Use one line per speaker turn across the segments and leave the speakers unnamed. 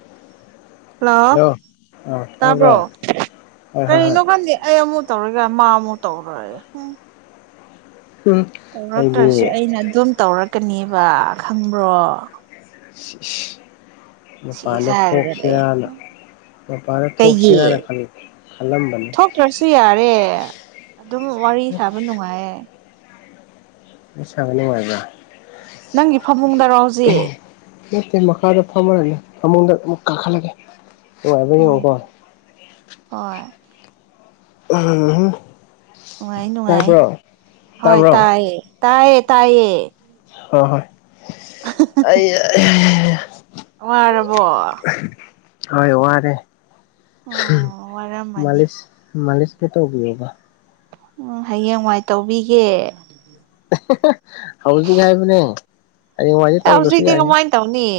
[inaudible] Hello ꯇꯥꯕ꯭ꯔꯣ
ꯍꯣꯏ ꯍꯣꯏ ꯍꯣꯏ
ꯀꯔꯤꯅꯣ ꯈꯪꯗꯦ ꯑꯩ ꯑꯃꯨꯛ ꯇꯧꯔꯒ ꯃꯥ ꯑꯃꯨꯛ ꯇꯧꯔꯛꯑꯦ ꯍꯨꯝ
ꯎꯝ ꯑꯩꯗꯤ
ꯇꯧꯔꯛꯇ꯭ꯔꯁꯨ ꯑꯩꯅ ꯑꯗꯨꯝ ꯇꯧꯔꯛꯀꯅꯦꯕ ꯈꯪꯕ꯭ꯔꯣ
ꯏꯁ ꯏꯁ
ꯁꯤꯁꯦ
ꯃꯄꯥꯟꯗ
ꯍꯥꯏꯔꯒ ꯂꯩ
ꯊꯣꯛꯁꯤꯔꯅ ꯃꯄꯥꯔ ꯊꯣꯛꯁꯤꯔꯅ ꯈꯟ ꯈꯜꯂꯝꯕꯅꯤ
ꯇ꯭ꯔꯁꯨ ꯌꯥꯔꯦ ꯑꯗꯨꯝ ꯋꯥꯔꯤ ꯁꯥꯕ ꯅꯨꯉꯥꯏꯌꯦ
ꯁꯥꯕ ꯅꯨꯉꯥꯏꯕ꯭ꯔꯥ
ꯅꯪꯒꯤ ꯐꯃꯨꯡꯗꯔꯣ ꯍꯧꯖꯤꯛ
ꯅꯠꯇꯦ ꯃꯈꯥꯗ ꯐꯝꯃꯔꯅꯤ ꯐꯃꯨꯡꯗ ꯑꯃꯨꯛ ꯀꯥꯈꯠꯂꯒꯦ ꯅꯨꯉꯥꯏꯕ꯭ꯔ
ꯎꯝ
ꯌꯦꯡꯉꯣꯀꯣ
ꯍꯣꯏ
ꯎꯝ ꯍꯨꯝ
ꯅꯨꯉꯥꯏ ꯅꯨꯉꯥꯏ ꯍꯣꯏ
ꯇꯥꯕ꯭ꯔꯣ
ꯇꯥꯏꯌꯦ ꯇꯥꯏꯌꯦ ꯇꯥꯏꯌꯦ
ꯍꯣ ꯍꯣꯏ ꯑꯩꯌꯥ ꯑꯩꯌꯥ ꯌꯥ ꯌꯥ ꯌꯥ
ꯋꯥꯔꯕꯣ
ꯍꯣꯏ ꯋꯥꯔꯦ
ꯎꯝ ꯋꯥꯔꯝꯃꯅꯤ
ꯃꯥꯂꯤꯁ ꯃꯥꯂꯤꯁꯀ ꯇꯧꯕꯤꯌꯣꯕ
ꯎꯝ ꯍꯌꯦꯡꯋꯥꯏ ꯇꯧꯕꯤꯒꯦ
ꯍꯧꯖꯤꯛ ꯍꯥꯏꯕꯅꯦ ꯍꯌꯦꯡꯋꯥꯏꯗꯤ
ꯇꯥ
ꯇꯧꯗ꯭ꯔꯁꯨ
ꯍꯨꯖꯤꯛꯇꯤ
ꯌꯥꯏꯍꯦ
ꯀꯃꯥꯏ ꯇꯧꯅꯤ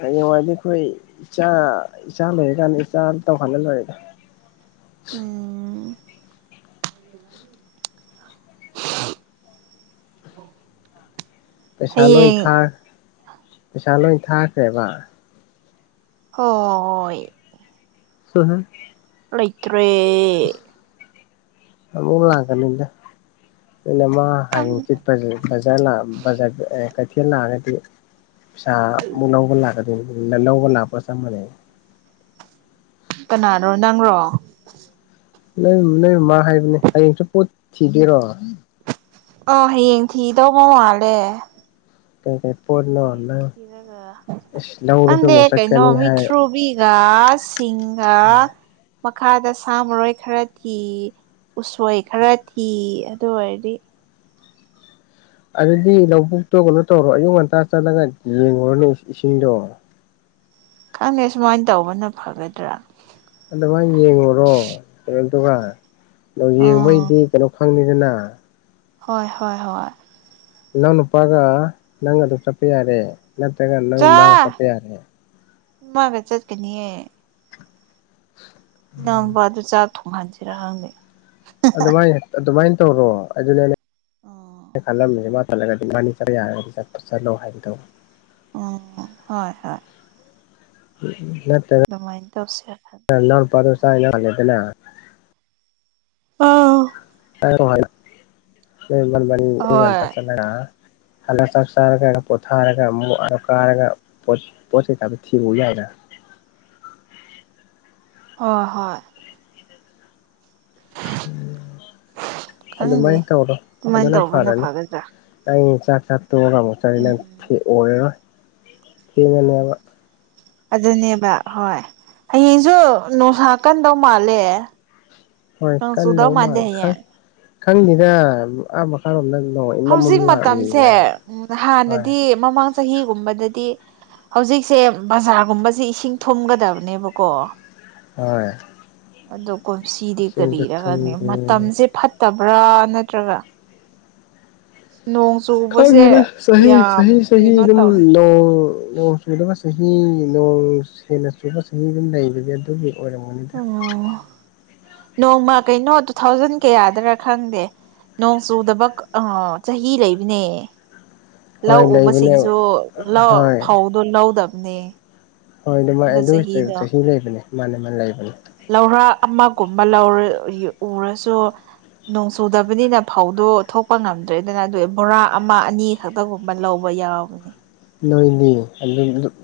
ꯍꯌꯦꯡꯋꯥꯏꯗꯤ ꯑꯈꯣꯏ ꯏꯆꯥ ꯏꯆꯥ ꯂꯩꯔꯀꯥꯟꯗ ꯏꯆꯥꯟ ꯇꯧꯍꯜꯂ ꯂꯣꯏꯔꯦꯗ
ꯎꯝ
ꯄꯩꯁꯥ ꯂꯣꯏ
ꯍꯌꯦꯡ
ꯊꯥ ꯄꯩꯁꯥ ꯂꯣꯏ ꯊꯥꯈ꯭ꯔꯦꯕ
ꯍꯣꯏ
[unintelligible]
ꯂꯩꯇ꯭ꯔꯦ
ꯑꯃꯨꯛ ꯂꯥꯛꯀꯅꯤꯗ ꯅꯣꯏ ꯅꯃꯥ [unintelligible] ꯀꯩꯊꯦꯜ ꯂꯥꯑꯒꯗꯤ ꯄꯤꯁꯥ ꯑꯃꯨꯛ ꯂꯧꯕ ꯂꯥꯛꯀꯗꯣꯏꯅꯤ ꯂꯧꯕ ꯂꯥꯛꯄꯒ ꯆꯞ ꯃꯥꯟꯅꯩ
ꯀꯅꯥꯅꯣ ꯅꯪꯔꯣ
ꯅꯣꯏ ꯅꯣꯏ ꯃꯥ ꯍꯥꯏꯕꯅꯦ ꯍꯌꯦꯡꯁꯨ ꯄꯣꯠ ꯊꯤꯗꯣꯏꯔꯣ
ꯑꯣ ꯍꯌꯦꯡ ꯊꯤꯗꯧꯕ ꯃꯥꯜꯂꯦ
ꯀꯩ ꯀꯩ ꯄꯣꯠꯅꯣ
ꯍꯌꯦꯡ
ꯅꯪ
ꯊꯤꯔꯒ
ꯏꯁ ꯂꯧꯔꯁꯨ
ꯀꯟꯗꯦ
ꯑꯃꯨꯛ
ꯀꯩꯅꯣ
ꯆꯠꯀꯅꯤ ꯍꯥꯏ
ꯃꯤꯊ꯭ꯔꯨꯕꯤꯒ ꯁꯤꯡꯒꯥ ꯃꯈꯥꯗ ꯁꯥ ꯃꯔꯣꯏ ꯈꯔ ꯊꯤ ꯎꯁꯣꯏ ꯈꯔ ꯊꯤ ꯑꯗꯨ ꯑꯣꯏꯔꯗꯤ
ꯑꯗꯨꯗꯤ ꯂꯧꯕꯨꯛꯇꯣ ꯀꯩꯅꯣ ꯇꯧꯔꯣ ꯑꯌꯨꯛ ꯉꯟꯇꯥ ꯆꯠꯂꯒ ꯌꯦꯡꯉꯨꯔꯣꯅꯦ ꯏꯁꯤꯡꯗꯣ
ꯈꯪꯉꯦ ꯁꯨꯃꯥꯏꯟ ꯇꯧꯕꯅ ꯐꯒꯗ꯭ꯔꯥ
ꯑꯗꯨꯃꯥꯏꯟ ꯌꯦꯡꯉꯨꯔꯣ ꯑꯗꯨꯒ
ꯑꯥ
ꯌꯦꯡꯕꯩꯗꯤ ꯀꯩꯅꯣ ꯈꯪꯅꯤꯗꯅ
ꯍꯣꯏ ꯍꯣꯏ ꯍꯣꯏ
ꯏꯅꯥꯎ ꯅꯨꯄꯥꯒ ꯅꯪ ꯑꯗꯨꯝ ꯆꯞꯄ ꯌꯥꯔꯦ ꯅꯠꯇ꯭ꯔꯒ ꯅꯣꯏ ꯃꯥꯒ ꯆꯞꯄ ꯌꯥꯔꯦ
ꯃꯥꯒ ꯆꯠꯀꯅꯤꯌꯦ ꯏꯅꯥꯎꯕꯥꯗꯨ ꯆꯥꯛ ꯊꯣꯡꯍꯟꯁꯤꯔꯥ ꯈꯪꯗꯦ
ꯑꯗꯨꯃꯥꯏ ꯑꯗꯨꯃꯥꯏꯟ ꯇꯧꯔꯣ ꯑꯗꯨꯅꯦ
ꯑꯥ
ꯑꯩꯅ [inaudible] ꯈꯜꯂꯝꯃꯤꯖꯦ ꯃꯥ ꯈꯜꯂꯒꯗꯤ [unintelligible] ꯌꯥꯔꯒꯗꯤ ꯆꯠ ꯆꯠꯂꯣ ꯍꯥꯏꯒꯦ ꯇꯧꯕ
ꯑꯣ ꯍꯣꯏ ꯍꯣꯏ
[unintelligible] ꯅꯠꯇꯦ
ꯗꯨꯃꯥꯏꯟ ꯇꯧꯁꯤꯔꯥ ꯈꯜ
ꯅꯅꯥꯎꯅꯨꯄꯥꯗꯨ [unintelligible]
ꯑꯥꯎ
[unintelligible] ꯅꯣꯏ ꯏꯃꯥ ꯅꯕꯥꯅꯤ ꯑꯌꯨꯛ
ꯍꯣꯏ
ꯉꯟꯇꯥ ꯆꯠꯂꯒ ꯍꯜꯂ ꯆꯥꯛ ꯆꯥꯔꯒ ꯄꯣꯊꯥꯔꯒ ꯑꯃꯨꯛ [unintelligible] ꯀꯥꯔꯒ ꯄꯣꯠ ꯄꯣꯠ ꯀꯩꯀꯥꯗꯨ ꯊꯤꯔꯨ ꯌꯥꯏꯅ
ꯍꯣꯏ ꯍꯣꯏ ꯈꯪꯗꯦ
ꯑꯗꯨꯃꯥꯏꯅ ꯇꯧꯔꯣ
ꯑꯗꯨꯃꯥꯏꯅ
ꯑꯗꯨꯅ
ꯇꯧꯕꯅ
ꯐꯔꯅꯤ
ꯐꯒꯗ꯭ꯔꯥ
ꯑꯩ ꯆꯥꯛ ꯆꯥꯛ ꯇꯣꯛꯑꯒ ꯑꯃꯨꯛ ꯆꯠꯂꯗꯤ ꯅꯪ
ꯎꯝ
ꯑꯣꯏꯔꯔꯣꯏ ꯊꯦꯡꯉꯅꯦꯕ
ꯑꯗꯨꯅꯦꯕ ꯍꯣꯏ ꯍꯌꯦꯡꯖꯨ ꯅꯨꯡꯁꯥ ꯀꯟꯗꯧ ꯃꯥꯜꯂꯦ
ꯍꯣꯏ
ꯅꯣꯡ ꯆꯨꯗꯧ
ꯀꯟꯗꯧ
ꯃꯥꯟꯗꯦ
ꯃꯥꯜꯂꯦ ꯈꯪ
ꯍꯌꯦꯡ
ꯈꯪꯗꯦꯗ ꯑꯥ ꯃꯈꯥꯔꯣꯝꯗ ꯅꯣꯡ ꯏꯃꯝ ꯃꯝ
ꯍꯧꯖꯤꯛ
ꯂꯥꯛꯏ
ꯃꯇꯝꯁꯦ
ꯂꯥꯏꯍꯧ
ꯎꯝ
ꯍꯣꯏ
ꯍꯥꯟꯅꯗꯤ ꯃꯃꯥꯡ ꯆꯍꯤꯒꯨꯝꯕꯗꯗꯤ ꯍꯧꯖꯤꯛꯁꯦ ꯕꯖꯥꯔꯒꯨꯝꯕꯖꯦ ꯏꯁꯤꯡ ꯊꯨꯝꯒꯗꯕꯅꯦꯕꯀꯣ
ꯍꯣꯏ
ꯑꯗꯣ ꯀꯨꯝꯁꯤꯗꯤ
ꯏꯁꯤꯡꯁꯨ
ꯀꯔꯤꯔ ꯈꯪꯗꯦ
ꯊꯨꯝꯗꯦ
ꯃꯇꯝꯖꯦ ꯐꯠꯇꯕ꯭ꯔꯥ ꯅꯠꯇ꯭ꯔꯒ ꯅꯣꯡ ꯆꯨꯕꯁꯦ
ꯈꯪꯗꯦꯗ ꯆꯍꯤ
ꯌꯥꯝ
ꯆꯍꯤ ꯆꯍꯤ
ꯀꯩꯅꯣ
ꯑꯗꯨꯝ
ꯇꯧꯔꯦ
ꯅꯣꯡ ꯅꯣꯡ ꯆꯨꯗꯕ ꯆꯍꯤ ꯅꯣꯡ ꯍꯦꯟꯅ ꯆꯨꯕ ꯆꯍꯤ ꯑꯗꯨꯝ ꯂꯩꯕꯅꯦ ꯑꯗꯨꯒꯤ ꯑꯣꯏꯔꯝꯒꯅꯤꯗ
ꯑꯣ ꯅꯣꯡꯃ ꯀꯩꯅꯣ ꯇꯨꯊꯥꯎꯖꯟ ꯀꯌꯥꯗꯔꯥ ꯈꯪꯗꯦ ꯅꯣꯡ ꯆꯨꯗꯕ ꯑ ꯆꯍꯤ ꯂꯩꯕꯅꯦ
ꯍꯣꯏ
ꯂꯧ
ꯂꯩꯕꯅꯦꯕ
ꯎꯕꯁꯤꯡꯁꯨ ꯂꯧ
ꯍꯣꯏ
ꯐꯧꯗꯣ ꯂꯧꯗꯕꯅꯦ
ꯍꯣꯏ ꯑꯗꯨꯃꯥꯏ ꯑꯗꯨ ꯆꯍꯤ ꯆꯍꯤ ꯂꯩꯕꯅꯦ ꯃꯥꯅꯦ ꯃꯥꯅꯦ ꯂꯩꯕꯅꯦ
ꯂꯧꯔꯥꯛ ꯑꯃꯒꯨꯝꯕ ꯂꯧꯔ ꯎꯔꯁꯨ ꯅꯣꯡ ꯆꯨꯗꯕꯅꯤꯅ ꯐꯧꯗꯣ ꯊꯣꯛꯄ ꯉꯝꯗ꯭ꯔꯦꯗꯅ ꯑꯗꯨ ꯕꯣꯔꯥ ꯑꯃ ꯑꯅꯤ ꯈꯛꯇꯒꯨꯝꯕ ꯂꯧꯕ ꯌꯥꯎꯕꯅꯤ
ꯅꯣꯏꯗꯤ ꯑꯗꯨ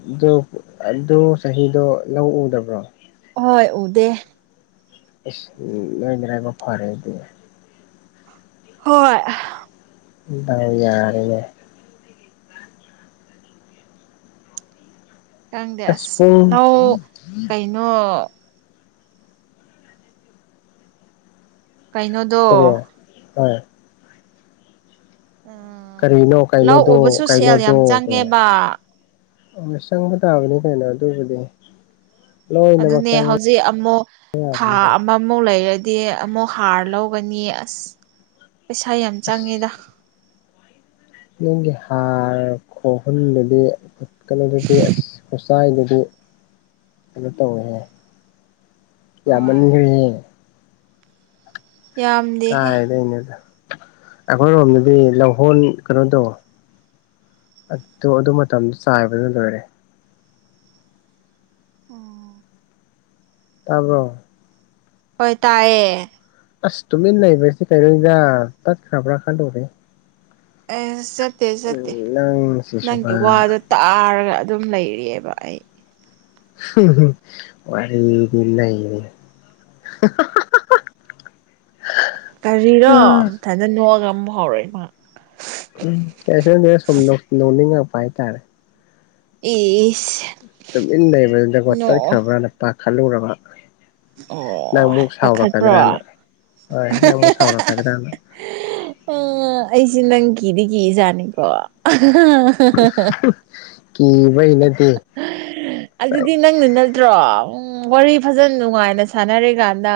ꯑꯗꯨ ꯑꯗꯨ ꯆꯍꯤꯗꯣ ꯂꯧ ꯎꯗꯕ꯭ꯔꯣ
ꯍꯣꯏ ꯎꯗꯦ
ꯏꯁ ꯅꯣꯏ ꯅꯔꯥꯏꯕꯛ ꯐꯔꯦ ꯑꯗꯨꯗꯤ
ꯍꯣꯏ ꯑꯗꯨꯅꯦ
ꯌꯥꯔꯦꯅꯦ
ꯈꯪꯗꯦ ꯑꯁ ꯂꯧ ꯀꯩꯅꯣ ꯀꯩꯅꯣ
ꯀꯔꯤ ꯍꯣꯏ
ꯎꯝ
ꯀꯔꯤꯅꯣ
ꯂꯧ
ꯀꯩꯅꯣꯗꯣ
ꯎꯕꯁꯨ ꯁꯦꯜ ꯌꯥꯝ
ꯀꯩꯅꯣꯗꯣꯗꯤ
ꯆꯪꯉꯦꯕ
ꯃꯤꯆꯪꯕ ꯇꯥꯕꯅꯤ ꯀꯩꯅꯣ ꯑꯗꯨꯕꯨꯗꯤ ꯂꯣꯏꯅꯃꯛ
ꯑꯗꯨꯅꯦ
ꯆꯪꯕ
ꯍꯧꯖꯤꯛ ꯑꯃꯨꯛ ꯊꯥ ꯃꯃꯨ ꯂꯩꯔꯗꯤ ꯑꯃꯨꯛ ꯍꯥꯔ ꯂꯧꯒꯅꯤ ꯑꯁ ꯄꯩꯁꯥ ꯌꯥꯝ ꯆꯪꯉꯤꯗ
ꯌꯨꯝꯒꯤ ꯍꯥꯔ ꯈꯣꯛꯍꯟꯕꯗꯤ ꯀꯩꯅꯣꯗꯨꯗꯤ ꯑꯁ ꯁꯋꯥꯥꯏꯗꯗꯤ ꯀꯩꯅꯣ ꯇꯧꯋꯦꯍꯦ
ꯍꯣꯏ
ꯌꯥꯝꯃꯟꯒ꯭ꯔꯦꯍꯦ
ꯌꯥꯝꯗꯦ
ꯀꯥꯏꯗꯩꯅꯣꯗ ꯑꯩꯈꯣꯏꯔꯣꯝꯗꯗꯤ ꯂꯧꯍꯣꯟ ꯀꯩꯅꯣꯗꫭ ꯑꯗꯨ ꯃꯇꯝꯗ ꯆꯥꯏꯕꯗꯨ ꯂꯣꯏꯔꯦ
ꯑꯣ
ꯇꯥꯕ꯭ꯔꯣ
ꯍꯣꯏ ꯇꯥꯏꯌꯦ
ꯑꯁ ꯇꯨꯃꯤꯟ ꯂꯩꯕꯁꯤꯗ ꯀꯔꯤꯔ ꯇꯠꯈ꯭ꯔꯕ꯭ꯔꯥ ꯈꯜꯂꯨꯔꯦ
ꯑꯦꯁ ꯆꯠꯇꯦ ꯆꯠꯇꯦ ꯅꯪꯒꯤ
ꯅꯪꯁꯤꯁꯨꯕ
ꯋꯥꯗ ꯇꯥꯔꯒ ꯑꯗꯨꯝ ꯂꯩꯔꯦꯕ ꯑꯩ
ꯋꯥꯔꯤꯗꯤ ꯅꯩꯔꯦ
ꯀꯔꯤꯔꯣ
ꯎꯝ
ꯃꯊꯟꯗ ꯅꯣꯛꯑꯒ ꯑꯃꯨꯛ ꯍꯧꯎꯔꯛꯑꯦ ꯃꯥ
ꯎꯝ ꯀꯁꯅꯦꯅ ꯁꯨꯝ ꯅꯣꯛꯅꯤꯡꯉꯛꯄ ꯍꯥꯏꯇꯥꯔꯦ
ꯏꯁ
ꯇꯨꯃꯤꯟ ꯂꯩꯕꯗꯨꯗ
ꯅꯣꯛꯑꯣ
ꯇꯠꯈ꯭ꯔꯕ꯭ꯔꯥ ꯅ ꯄꯥꯈꯠꯂꯨꯔꯕ ꯅꯪ
ꯑꯣ
ꯑꯃꯨꯛ
ꯄꯥꯈꯠꯄ꯭ꯔꯣ
ꯁꯥꯎꯔꯛꯀꯗ꯭ꯔꯅ ꯍꯣꯏ ꯅꯪ ꯑꯃꯨꯛ ꯁꯥꯎꯔꯛꯀꯗ꯭ꯔꯅ
ꯑꯩꯁꯦ ꯅꯪ ꯀꯤꯗꯤ ꯀꯤꯖꯥꯠꯅꯤꯀꯣ [unintelligible]
[inaudible] ꯀꯤꯕꯩ ꯅꯠꯇꯦ
[unintelligible] ꯑꯗꯨꯗꯤ ꯅꯪꯅ ꯅꯠꯇ꯭ꯔꯣ ꯋꯥꯔꯤ ꯐꯖꯅ ꯅꯨꯡꯉꯥꯏꯅ ꯁꯥꯟꯅꯔꯤꯀꯥꯟꯗ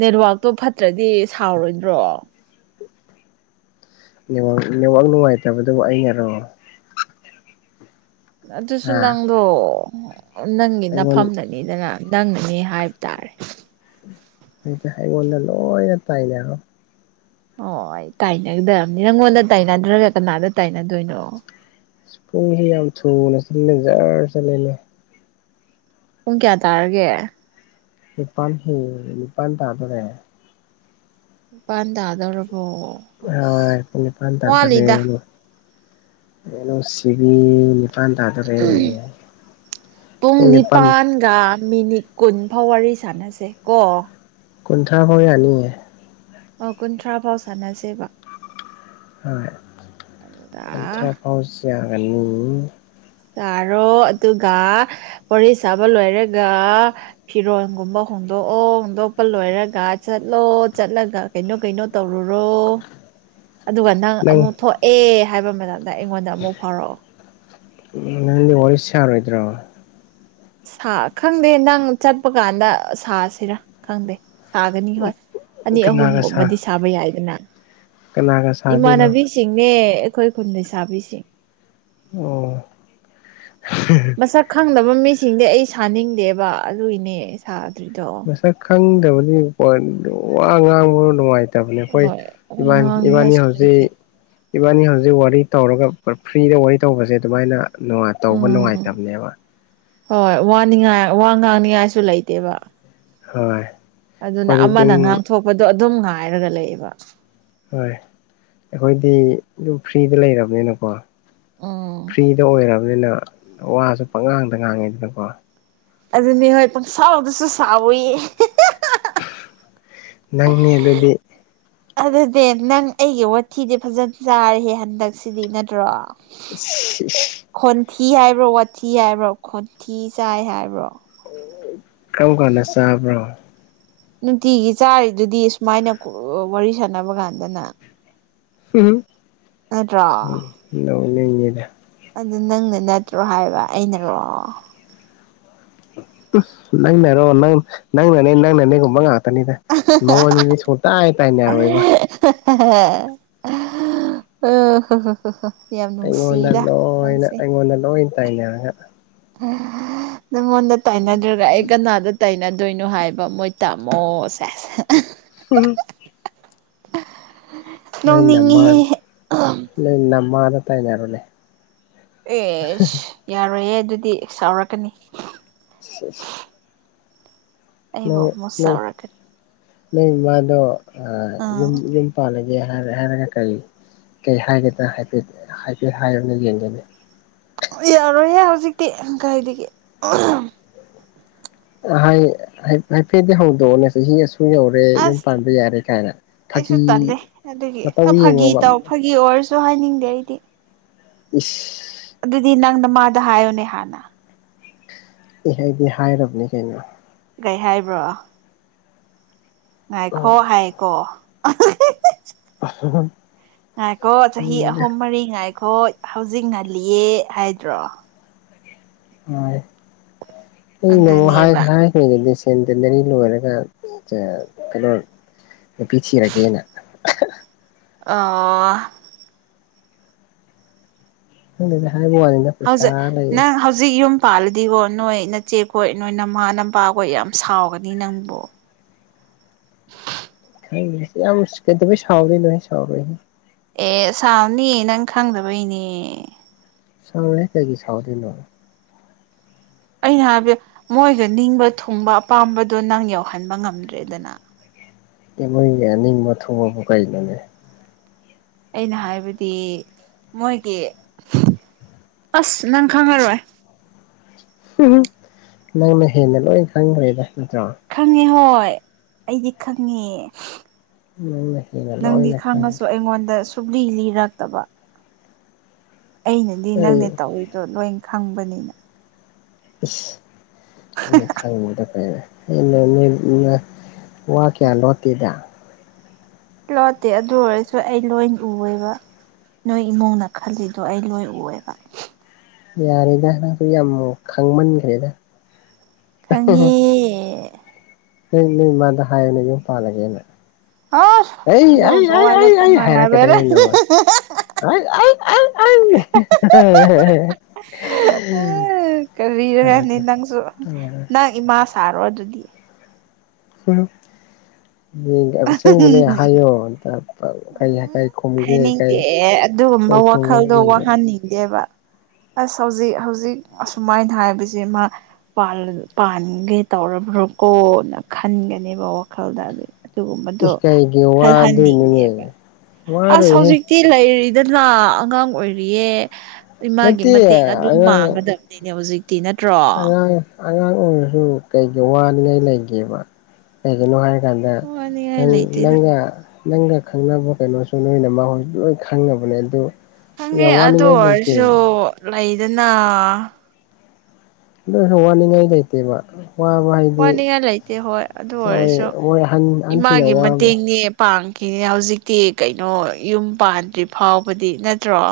ꯅꯦꯠꯋꯥꯛꯇꯣ ꯐꯠꯇ꯭ꯔꯗꯤ ꯁꯥꯎꯔꯣꯏꯗ꯭ꯔꯣ
ꯅꯦꯋꯥꯛ ꯅꯨꯡꯉꯥꯏꯇꯕꯗꯨꯕꯨ ꯑꯩꯅꯔꯣ
ꯑꯗꯨꯁꯨ
ꯍꯥ
ꯅꯪꯗꯣ ꯅꯪꯒꯤ
ꯑꯩꯉꯣꯟ
ꯅꯐꯝꯗ ꯃꯤꯗꯅ ꯅꯪꯅꯅꯤ ꯍꯥꯏꯕ ꯇꯥꯔꯦ
ꯑꯩꯉꯣꯟꯗꯅ ꯂꯣꯏꯅ ꯇꯥꯏꯅꯔꯣ
ꯑꯣ ꯇꯥꯏꯅꯒꯗꯕꯅꯤ ꯅꯪꯉꯣꯟꯗ ꯇꯥꯏꯅꯗ꯭ꯔꯒ ꯀꯅꯥꯗ ꯇꯥꯏꯅꯗꯣꯏꯅꯣ
ꯄꯨꯡꯁꯤ ꯌꯥꯝ ꯊꯨꯅ ꯆꯠꯅ ꯖꯔ ꯆꯠꯂꯦꯅꯦ
ꯄꯨꯡ ꯀꯌꯥ ꯇꯥꯔꯒꯦ
ꯅꯤꯄꯥꯟ ꯍꯦꯜꯂꯦ ꯅꯤꯄꯥꯟ ꯇꯥꯗꯣꯔꯦ
ꯅꯤꯄꯥꯟ ꯇꯥꯗꯧꯔꯕꯣ ꯑꯁ
ꯄꯨꯡ ꯅꯤꯄꯥꯥꯟ ꯇꯥꯗꯧꯔꯦ
ꯋꯥꯠꯂꯤꯗ
ꯍꯣ ꯅꯨꯡꯁꯤꯕꯤ ꯅꯤꯄꯥꯟ ꯇꯥꯗꯣꯔꯦ ꯄꯨꯡ ꯅꯤꯄꯥꯟ
ꯗꯥ ꯃꯤꯅꯤꯠ ꯀꯨꯟꯐꯥꯎ ꯋꯥꯔꯤ ꯁꯥꯟꯅꯁꯦ ꯀꯣ
ꯀꯨꯟꯊ꯭ꯔꯥ ꯐꯥꯎ ꯌꯥꯅꯤꯌꯦ
ꯑꯣ ꯀꯨꯟꯊ꯭ꯔꯥ ꯐꯥꯎ ꯁꯥꯟꯅꯁꯦꯕ ꯑꯗꯨꯒ
ꯀꯨꯟꯊ꯭ꯔꯥ ꯐꯥꯎ ꯁꯥꯒꯅꯤ
ꯇꯥꯔꯣ ꯑꯗꯨꯒ ꯋꯥꯔꯤ ꯁꯥꯕ ꯂꯣꯏꯔꯒ ꯐꯤꯔꯣꯜꯒꯨꯝꯕ ꯍꯣꯡꯗꯣꯛꯑꯣ ꯍꯣꯡꯗꯣꯛꯄ ꯂꯣꯏꯔꯒ ꯆꯠꯂꯣ ꯆꯠꯂꯒ ꯀꯩꯅꯣ ꯀꯩꯅꯣ ꯇꯧꯔꯨꯔꯣ ꯑꯗꯨꯒ ꯅꯪ ꯑꯃꯨꯛ ꯊꯣꯛꯑꯦ ꯍꯥꯏꯕ ꯃꯇꯝꯗ ꯑꯩꯉꯣꯟꯗ ꯑꯃꯨꯛ ꯐꯥꯎꯔꯛꯑꯣ
ꯎꯝ ꯅꯪꯗꯤ ꯋꯥꯔꯤ ꯁꯥꯔꯣꯏꯗ꯭ꯔꯣ
ꯁꯥ ꯈꯪꯗꯦ ꯅꯪ ꯆꯠꯄ ꯀꯥꯟꯗ ꯁꯥꯁꯤꯔꯥ ꯈꯪꯗꯦ ꯁꯥꯒꯅꯤ ꯍꯣꯏ ꯑꯅꯤ
ꯀꯅꯥꯒ ꯁꯥ
ꯑꯍꯨꯝꯒꯨꯝꯕꯗꯤ ꯁꯥꯕ ꯌꯥꯏꯗꯅ
ꯀꯅꯥꯒ ꯁꯥꯗꯣꯏꯅꯣ
ꯏꯃꯥꯟꯅꯕꯤ ꯁꯤꯡꯅꯦ ꯑꯩꯈꯣꯏ ꯈꯨꯟ ꯂꯩꯁꯥꯕꯤꯁꯤꯡ
ꯑꯣ [unintelligible]
ꯃꯁꯛ ꯈꯪꯗꯕ ꯃꯤꯁꯤꯡꯗꯤ ꯑꯩ ꯁꯥꯅꯤꯡꯗꯦꯕ ꯑꯗꯨꯏꯒꯤꯅꯦ ꯁꯥꯗꯔ꯭ꯤꯗꯣ
ꯁꯛ ꯈꯪꯗꯕꯗꯤ ꯐꯣꯟꯗꯣ ꯋꯥ ꯉꯥꯡꯕ ꯅꯨꯡꯉꯥꯏ ꯇꯥꯕꯅꯤ ꯑꯈꯣꯏ
ꯍꯣꯏ
ꯏꯕꯥꯟ ꯏꯕꯥꯅꯤ
ꯉꯥꯡꯅꯤꯉꯥꯏꯁꯨ ꯂꯩꯇꯦ
ꯍꯧꯖꯤꯛ ꯏꯕꯥꯅꯤ ꯍꯧꯖꯤꯛ ꯋꯥꯔꯤ ꯇꯧꯔꯒ ꯐ꯭ꯔꯤꯗ ꯋꯥꯔꯤ ꯇꯧꯕꯁꯦ ꯑꯗꯨꯃꯥꯏꯅ ꯇꯧꯕ
ꯎꯝ
ꯅꯨꯡꯉꯥꯏꯇꯕꯅꯦꯕ
ꯍꯣꯏ ꯋꯥꯅꯤꯉꯥꯏ ꯋꯥ ꯉꯥꯡꯅꯤꯉꯥꯏꯁꯨ ꯂꯩꯇꯦꯕ
ꯍꯣꯏ
ꯑꯗꯨꯅ
ꯑꯩꯈꯣꯏꯗꯤ
ꯑꯃꯅ
ꯑꯗꯨꯝ
ꯉꯥꯡꯊꯣꯛꯄꯗꯣ ꯑꯗꯨꯝ ꯉꯥꯏꯔꯒ ꯂꯩꯌꯦꯕ
ꯍꯣꯏ ꯑꯩꯈꯣꯏꯗꯤ ꯑꯗꯨꯝ ꯐ꯭ꯔꯤꯗ ꯂꯩꯔꯕꯅꯤꯅꯀꯣ
ꯎꯝ
ꯐ꯭ꯔꯤꯗ ꯑꯣꯏꯔꯕꯅꯤꯅ ꯋꯥꯁꯨ ꯄꯪꯉꯥꯡꯗ ꯉꯥꯡꯉꯤꯗꯅꯀꯣ
ꯑꯗꯨꯅꯤ ꯍꯣꯏ ꯄꯪꯁꯥꯎꯗꯁꯨ ꯁꯥꯎꯋꯤ
ꯅꯪꯅꯦ ꯑꯗꯨꯗꯤ
ꯑꯗꯨꯗꯤ ꯅꯪ ꯑꯩꯒꯤ ꯋꯥꯊꯤꯗꯤ ꯐꯖꯅ ꯆꯥꯔꯦꯍꯦ ꯍꯟꯗꯛꯁꯤꯗꯤ ꯅꯠꯇ꯭ꯔꯣ
[unintelligible]
ꯈꯣꯟꯊꯤ ꯍꯥꯏꯕ꯭ꯔꯣ ꯋꯥꯊꯤ ꯍꯥꯏꯕ꯭ꯔꯣ ꯈꯣꯟꯊꯤ ꯆꯥꯏ ꯍꯥꯏꯕ꯭ꯔꯣ
ꯀꯔꯝ ꯀꯥꯟꯗ ꯆꯥꯕ꯭ꯔꯣ
ꯅꯨꯡꯇꯤꯒꯤ ꯆꯥꯔꯤꯗꯨꯗꯤ ꯁꯨꯃꯥꯏꯅ ꯋꯥꯔꯤ ꯁꯥꯟꯅꯕ ꯀꯥꯟꯗꯅ ꯅꯠꯇ꯭ꯔꯣ
ꯑꯩ ꯅꯣꯛꯅꯤꯡꯉꯤꯗ
ꯑꯗꯨ ꯅꯪꯅ ꯅꯠꯇ꯭ꯔꯣ ꯍꯥꯏꯕ ꯑꯩꯅꯔꯣ
ꯅꯪꯅꯔꯣ ꯅꯪ ꯅꯪꯅꯅꯦ ꯅꯪꯅꯅꯦꯒꯨꯝꯕ ꯉꯥꯛꯇꯅꯤꯗ ꯃꯉꯣꯟꯗꯗꯤ ꯁꯨꯡꯇꯥꯏ ꯇꯥꯏꯅꯔꯣꯏꯕ
[unintelligible] ꯌꯥꯝ
ꯑꯩꯉꯣꯟꯗꯥ
ꯅꯨꯡꯁꯤꯗ
ꯂꯣꯏꯅꯥ
ꯅꯪꯁꯦ
ꯑꯩꯉꯣꯟꯗꯥ ꯂꯣꯏ ꯇꯥꯏꯅꯔꯒ
ꯅꯪꯉꯣꯟꯗꯥ ꯇꯥꯏꯅꯗ꯭ꯔꯒ ꯑꯩ ꯀꯅꯗ ꯇꯥꯏꯅꯗꯣꯏꯅꯣ ꯍꯥꯏꯕ ꯃꯣꯏ ꯇꯥꯝꯃꯣ ꯁꯦꯁ
[unintelligible]
[unintelligible]
ꯅꯣꯏ ꯅꯃꯥ
ꯅꯣꯡꯅꯤꯡꯉꯤꯍꯦ
ꯅꯪ ꯅꯃꯥꯗ ꯇꯥꯏꯅꯔꯣꯅꯦ
ꯑꯦꯁ ꯌꯥꯔꯣꯏꯌꯦ ꯑꯗꯨꯗꯤ ꯁꯥꯎꯔꯛꯀꯅꯤ
[inaudible]
ꯑꯩꯕꯨ
ꯅꯪ
ꯑꯃꯨꯛ
ꯅ
ꯁꯥꯎꯔꯛꯀꯅꯤ
ꯅꯣꯏ ꯏꯃꯥꯗꯣ ꯑꯥ ꯌꯨꯝ
ꯑꯥ
ꯌꯨꯝ ꯄꯥꯜꯂꯒꯦ ꯍꯥꯏꯔ ꯍꯥꯏꯔꯒ ꯀꯔꯤ ꯀꯔꯤ ꯍꯥꯏꯒꯦꯗ꯭ꯔꯥ ꯍꯥꯏꯐꯦꯠ ꯍꯥꯏꯐꯦꯠ ꯍꯥꯏꯌꯨꯅꯦ ꯌꯦꯡꯒꯦꯅꯦ
ꯑꯣ ꯌꯥꯔꯣꯏꯍꯦ ꯍꯧꯖꯤꯛꯇꯤ ꯀꯥꯏꯗꯒꯤ
ꯑꯥ ꯍꯥꯏ ꯍꯥꯏꯐꯦꯠꯇꯤ ꯍꯧꯗꯣꯛꯑꯣꯅꯦ ꯆꯥꯍꯤ ꯑꯁꯨꯛ ꯌꯧꯔꯦ ꯔꯦ ꯌꯨꯝ
ꯑꯁ
ꯄꯥꯟꯕ ꯌꯥꯔꯦ ꯀꯥꯏꯅ
ꯑꯩꯁꯨ
ꯐꯥꯒꯤ
ꯇꯜꯂꯦ ꯑꯗꯨꯒꯤ
ꯃꯇꯧ
ꯐꯥꯒꯤ
ꯌꯦꯡꯉꯣꯕ
ꯇꯧ ꯐꯥꯒꯤ ꯑꯣꯏꯔꯁꯨ ꯍꯥꯏꯅꯤꯡꯗꯦ ꯑꯩꯗꯤ
ꯏꯁ
ꯑꯗꯨꯗꯤ ꯅꯪ ꯅꯥꯃꯗ ꯍꯥꯏꯌꯣꯅꯦ ꯍꯥꯟꯅ
ꯏ ꯑꯩꯗꯤ ꯍꯥꯏꯔꯕꯅꯤ ꯀꯩꯅꯣ
ꯀꯩ ꯍꯥꯏꯕ꯭ꯔꯣ ꯉꯥꯏꯈꯣ
ꯇꯜꯂꯤꯗ
ꯍꯥꯏꯀꯣ
[unintelligible]
ꯉꯥꯏꯈꯣ ꯆꯍꯤ
ꯑꯩꯅ
ꯑꯍꯨꯝ ꯃꯔꯤ ꯉꯥꯏꯈꯣ ꯍꯧꯖꯤꯛ ꯉꯜꯂꯤꯌꯦ ꯍꯥꯏꯗ꯭ꯔꯣ
ꯍꯥꯏ [unintelligible] ꯍꯥꯏ
ꯑꯗꯨꯅꯦꯕ
ꯍꯥꯏ ꯑꯈꯣꯏꯅꯗꯤ ꯁꯦꯟꯇꯦꯟꯅꯔꯤ ꯂꯣꯏꯔꯒ ꯀꯩꯅꯣ ꯅꯨꯄꯤ ꯊꯤꯔꯒꯦꯅ
ꯑꯣ
ꯈꯪꯗꯦꯗ ꯍꯥꯏꯕꯋꯅꯤꯗ
ꯍꯧꯖꯤꯛ ꯅꯪ ꯍꯧꯖꯤꯛ ꯌꯨꯝ ꯄꯥꯜꯂꯗꯤꯀꯣ ꯅꯣꯏ ꯅꯆꯦꯈꯣꯏ ꯅꯣꯏ ꯅꯃꯥ ꯅꯄꯥꯈꯣꯏ ꯌꯥꯝ ꯁꯥꯎꯒꯅꯤ ꯅꯪꯕꯨ
ꯌꯥꯝ ꯀꯩꯗꯧꯕꯩ ꯁꯥꯎꯗꯣꯏꯅꯣꯍꯦ ꯁꯥꯎꯔꯣꯏꯍꯦ
ꯑꯦ ꯁꯥꯥꯎꯅꯤ ꯅꯪ ꯈꯪꯗꯕꯩꯅꯦ
ꯁꯥꯎꯔꯣꯏ ꯀꯩꯒꯤ ꯁꯥꯥꯎꯗꯣꯏꯅꯣ
ꯑꯩꯅ ꯍꯥꯏꯕꯗꯤ ꯃꯣꯏꯒ ꯅꯤꯡꯕ ꯊꯨꯡꯕ ꯑꯄꯥꯝꯕꯗꯣ ꯅꯪ ꯌꯧꯍꯟꯕ ꯉꯝꯗ꯭ꯔꯦꯗꯅ
ꯃꯣꯏꯒꯤ ꯑꯅꯤꯡꯕ ꯊꯨꯡꯕꯕꯨ ꯀꯩꯅꯣꯅꯦ
ꯑꯩꯅ ꯍꯥꯏꯕꯗꯤ ꯃꯣꯏꯒꯤ ꯑꯁ ꯅꯪ ꯈꯪꯉꯔꯣꯏ
ꯅꯪꯅ ꯍꯦꯟꯅ ꯂꯣꯏ ꯈꯪꯒ꯭ꯔꯦꯗ ꯅꯠꯇ꯭ꯔꯣ
ꯈꯪꯉꯦ ꯍꯣꯏ ꯑꯩꯗꯤ ꯈꯪꯉꯦ꯫
ꯅꯪꯅ ꯍꯦꯟꯅ
ꯅꯪꯗꯤ
ꯂꯣꯏꯅ
ꯈꯪꯉꯁꯨ
ꯈꯪꯈ꯭ꯔꯦ
ꯑꯩꯉꯣꯟꯗ ꯁꯨꯡꯂꯤ ꯂꯤꯔꯛꯇꯕ꯫ ꯑꯩꯅꯗꯤ
ꯑꯩ
ꯅꯪꯅ ꯇꯧꯔꯤꯗꯣ ꯂꯣꯏ ꯈꯪꯕꯅꯤꯅ꯫
ꯏꯁ ꯑꯩꯅ ꯈꯥꯡꯕꯗꯣ [inaudible] ꯑꯩꯅ ꯅꯣꯏ ꯎꯅ ꯋꯥ ꯀ꯭ꯌꯥ ꯂꯣꯠꯇꯦꯗ
ꯂꯣꯠꯇꯦ ꯑꯗꯨ ꯑꯣꯏꯔꯖꯨ ꯑꯩ ꯂꯣꯏ ꯎꯋꯦꯕ꯫ ꯅꯣꯏ ꯏꯃꯨꯡꯅ ꯈꯜꯂꯤꯗꯣ ꯑꯩ ꯂꯣꯏ ꯎꯋꯦꯕ꯫
ꯌꯥꯔꯦꯗ ꯅꯪꯁꯨ ꯌꯥꯝ ꯈꯥꯡꯃꯟꯈ꯭ꯔꯦꯗ꯫
ꯈꯪꯉꯦ
ꯅꯪ ꯅꯣꯏ ꯏꯃꯥꯗ ꯍꯥꯏꯌꯨꯅꯦ ꯌꯨꯝ ꯄꯥꯜꯂꯒꯦꯅ꯫
ꯑꯁ
ꯑꯩ ꯑꯩ
ꯑꯗꯨꯒꯨꯝꯕ
ꯑꯩ
ꯋꯥꯗꯣ
ꯑꯩ ꯑꯩ
ꯄꯪꯍꯥꯏ ꯍꯥꯏꯕ
ꯍꯥꯏꯔꯛꯀꯅꯤ ꯅꯣꯏ ꯅꯃꯥꯗꯣ꯫ ꯑꯩ ꯑꯩ ꯑꯩ ꯑꯩ [unintelligible]
[unintelligible] ꯀꯔꯤꯔꯅꯦ
ꯍꯥꯏꯔꯛꯀꯦ
ꯅꯪꯁꯨ ꯅꯪ ꯏꯃꯥ ꯁꯥꯔꯣ ꯑꯗꯨꯗꯤ꯫
[unintelligible] ꯑꯕꯁꯦꯡꯕꯅꯦ ꯍꯥꯏꯌꯣ [unintelligible]
ꯎꯝ
ꯀꯩ ꯈꯨꯝꯒꯦ ꯀꯩ
ꯍꯥꯏꯅꯤꯡꯗꯦ ꯑꯗꯨꯒꯨꯝꯕ
ꯀꯩ ꯈꯨꯝꯒꯅꯤ
ꯋꯥꯈꯜꯗꯣ
ꯌꯦꯡꯒꯦ
ꯋꯥꯍꯟꯅꯤꯡꯗꯦꯕ꯫ ꯑꯁ ꯍꯧꯖꯤꯛ ꯍꯧꯖꯤꯛ ꯑꯁꯨꯃꯥꯏꯅ ꯍꯥꯏꯕꯖꯦ ꯃꯥ ꯄꯥꯜ ꯄꯥꯅꯤꯟꯗꯦ ꯇꯧꯔꯕ꯭ꯔꯣꯀꯣ ꯅ ꯈꯟꯒꯅꯦꯕ ꯋꯥꯈꯜꯗ ꯑꯗꯨꯒꯨꯝꯕꯗꯣ
ꯏꯁ ꯀꯩꯒꯤ
ꯑꯩ ꯍꯥꯢꯅꯤꯡꯗꯦꯕ꯫
ꯋꯥꯗꯣꯏꯅꯣꯅꯦ
ꯑꯁ
ꯋꯥꯔꯣꯏꯍꯦ
ꯍꯧꯖꯤꯛ ꯇꯤ ꯂꯩꯔꯤꯗꯅ ꯑꯉꯥꯡ ꯑꯣꯏꯔꯤꯌꯦ ꯏꯃꯥꯒꯤ
ꯅꯠꯇꯦ
ꯃꯇꯦꯡ ꯑꯗꯨꯝ
ꯑꯉꯥꯡ
ꯄꯥꯡꯒꯗ [unintelligible] ꯍꯧꯖꯤꯛ ꯇꯤ ꯅꯠꯇ꯭ꯔꯣ?
ꯑꯉꯥꯡ ꯑꯉꯥꯡ ꯑꯣꯏꯔꯖꯨ ꯀꯩꯒꯤ ꯋꯥꯅꯤꯡꯉꯥꯏ ꯂꯩꯒꯦꯕ? ꯀꯩꯒꯤꯅꯣ ꯍꯥꯏꯔꯀꯥꯟꯗ
ꯋꯥꯅꯤꯡꯉꯥꯏ
ꯅꯪ
ꯂꯩꯇꯦꯗ
ꯅꯪꯒ ꯅꯪꯒ ꯈꯪꯅꯕ ꯀꯩꯅꯣꯁꯨ ꯅꯣꯏ ꯅꯃꯥꯍꯣꯏꯁꯨ ꯂꯣꯏ ꯈꯪꯅꯕꯅꯦ ꯑꯗꯨ
ꯈꯪꯉꯦ
ꯌꯥꯝ
ꯑꯗꯨ
ꯋꯥꯅꯤꯡꯉꯥꯏ ꯂꯩꯇꯦ
ꯑꯣꯏꯔꯁꯨ ꯂꯩꯗꯅ
ꯑꯗꯨꯏꯁꯨ ꯋꯥꯅꯤꯡꯉꯥꯏ ꯂꯩꯇꯦꯕ꯫ ꯋꯥꯃ ꯍꯥꯏ
ꯋꯥꯅꯤꯡꯉꯥꯏ ꯂꯩꯇꯦ ꯍꯣꯏ ꯑꯗꯨ ꯑꯣꯏꯔꯁꯨ
ꯃꯣꯏ ꯑꯍꯟ ꯑꯍꯟꯁꯤꯡꯅ
ꯏꯃꯥꯒꯤ
ꯋꯥꯕ
ꯃꯇꯦꯡꯅꯦ ꯄꯥꯝꯈꯤꯅꯤ ꯍꯧꯖꯤꯛꯇꯤ ꯀꯩꯅꯣ ꯌꯨꯝ ꯄꯥꯟꯗ꯭ꯔꯤ ꯐꯥꯎꯕꯗꯤ ꯅꯠꯇ꯭ꯔꯣ?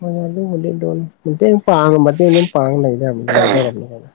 ꯍꯣꯏ ꯑꯗꯨꯕꯨꯗꯤ ꯑꯗꯨꯅꯤ ꯃꯇꯦꯡ ꯄꯥꯡꯕꯗꯤ ꯑꯗꯨꯝ ꯄꯥꯡ ꯂꯩ [unintelligible] ꯂꯩꯗꯧꯔꯕꯅꯤ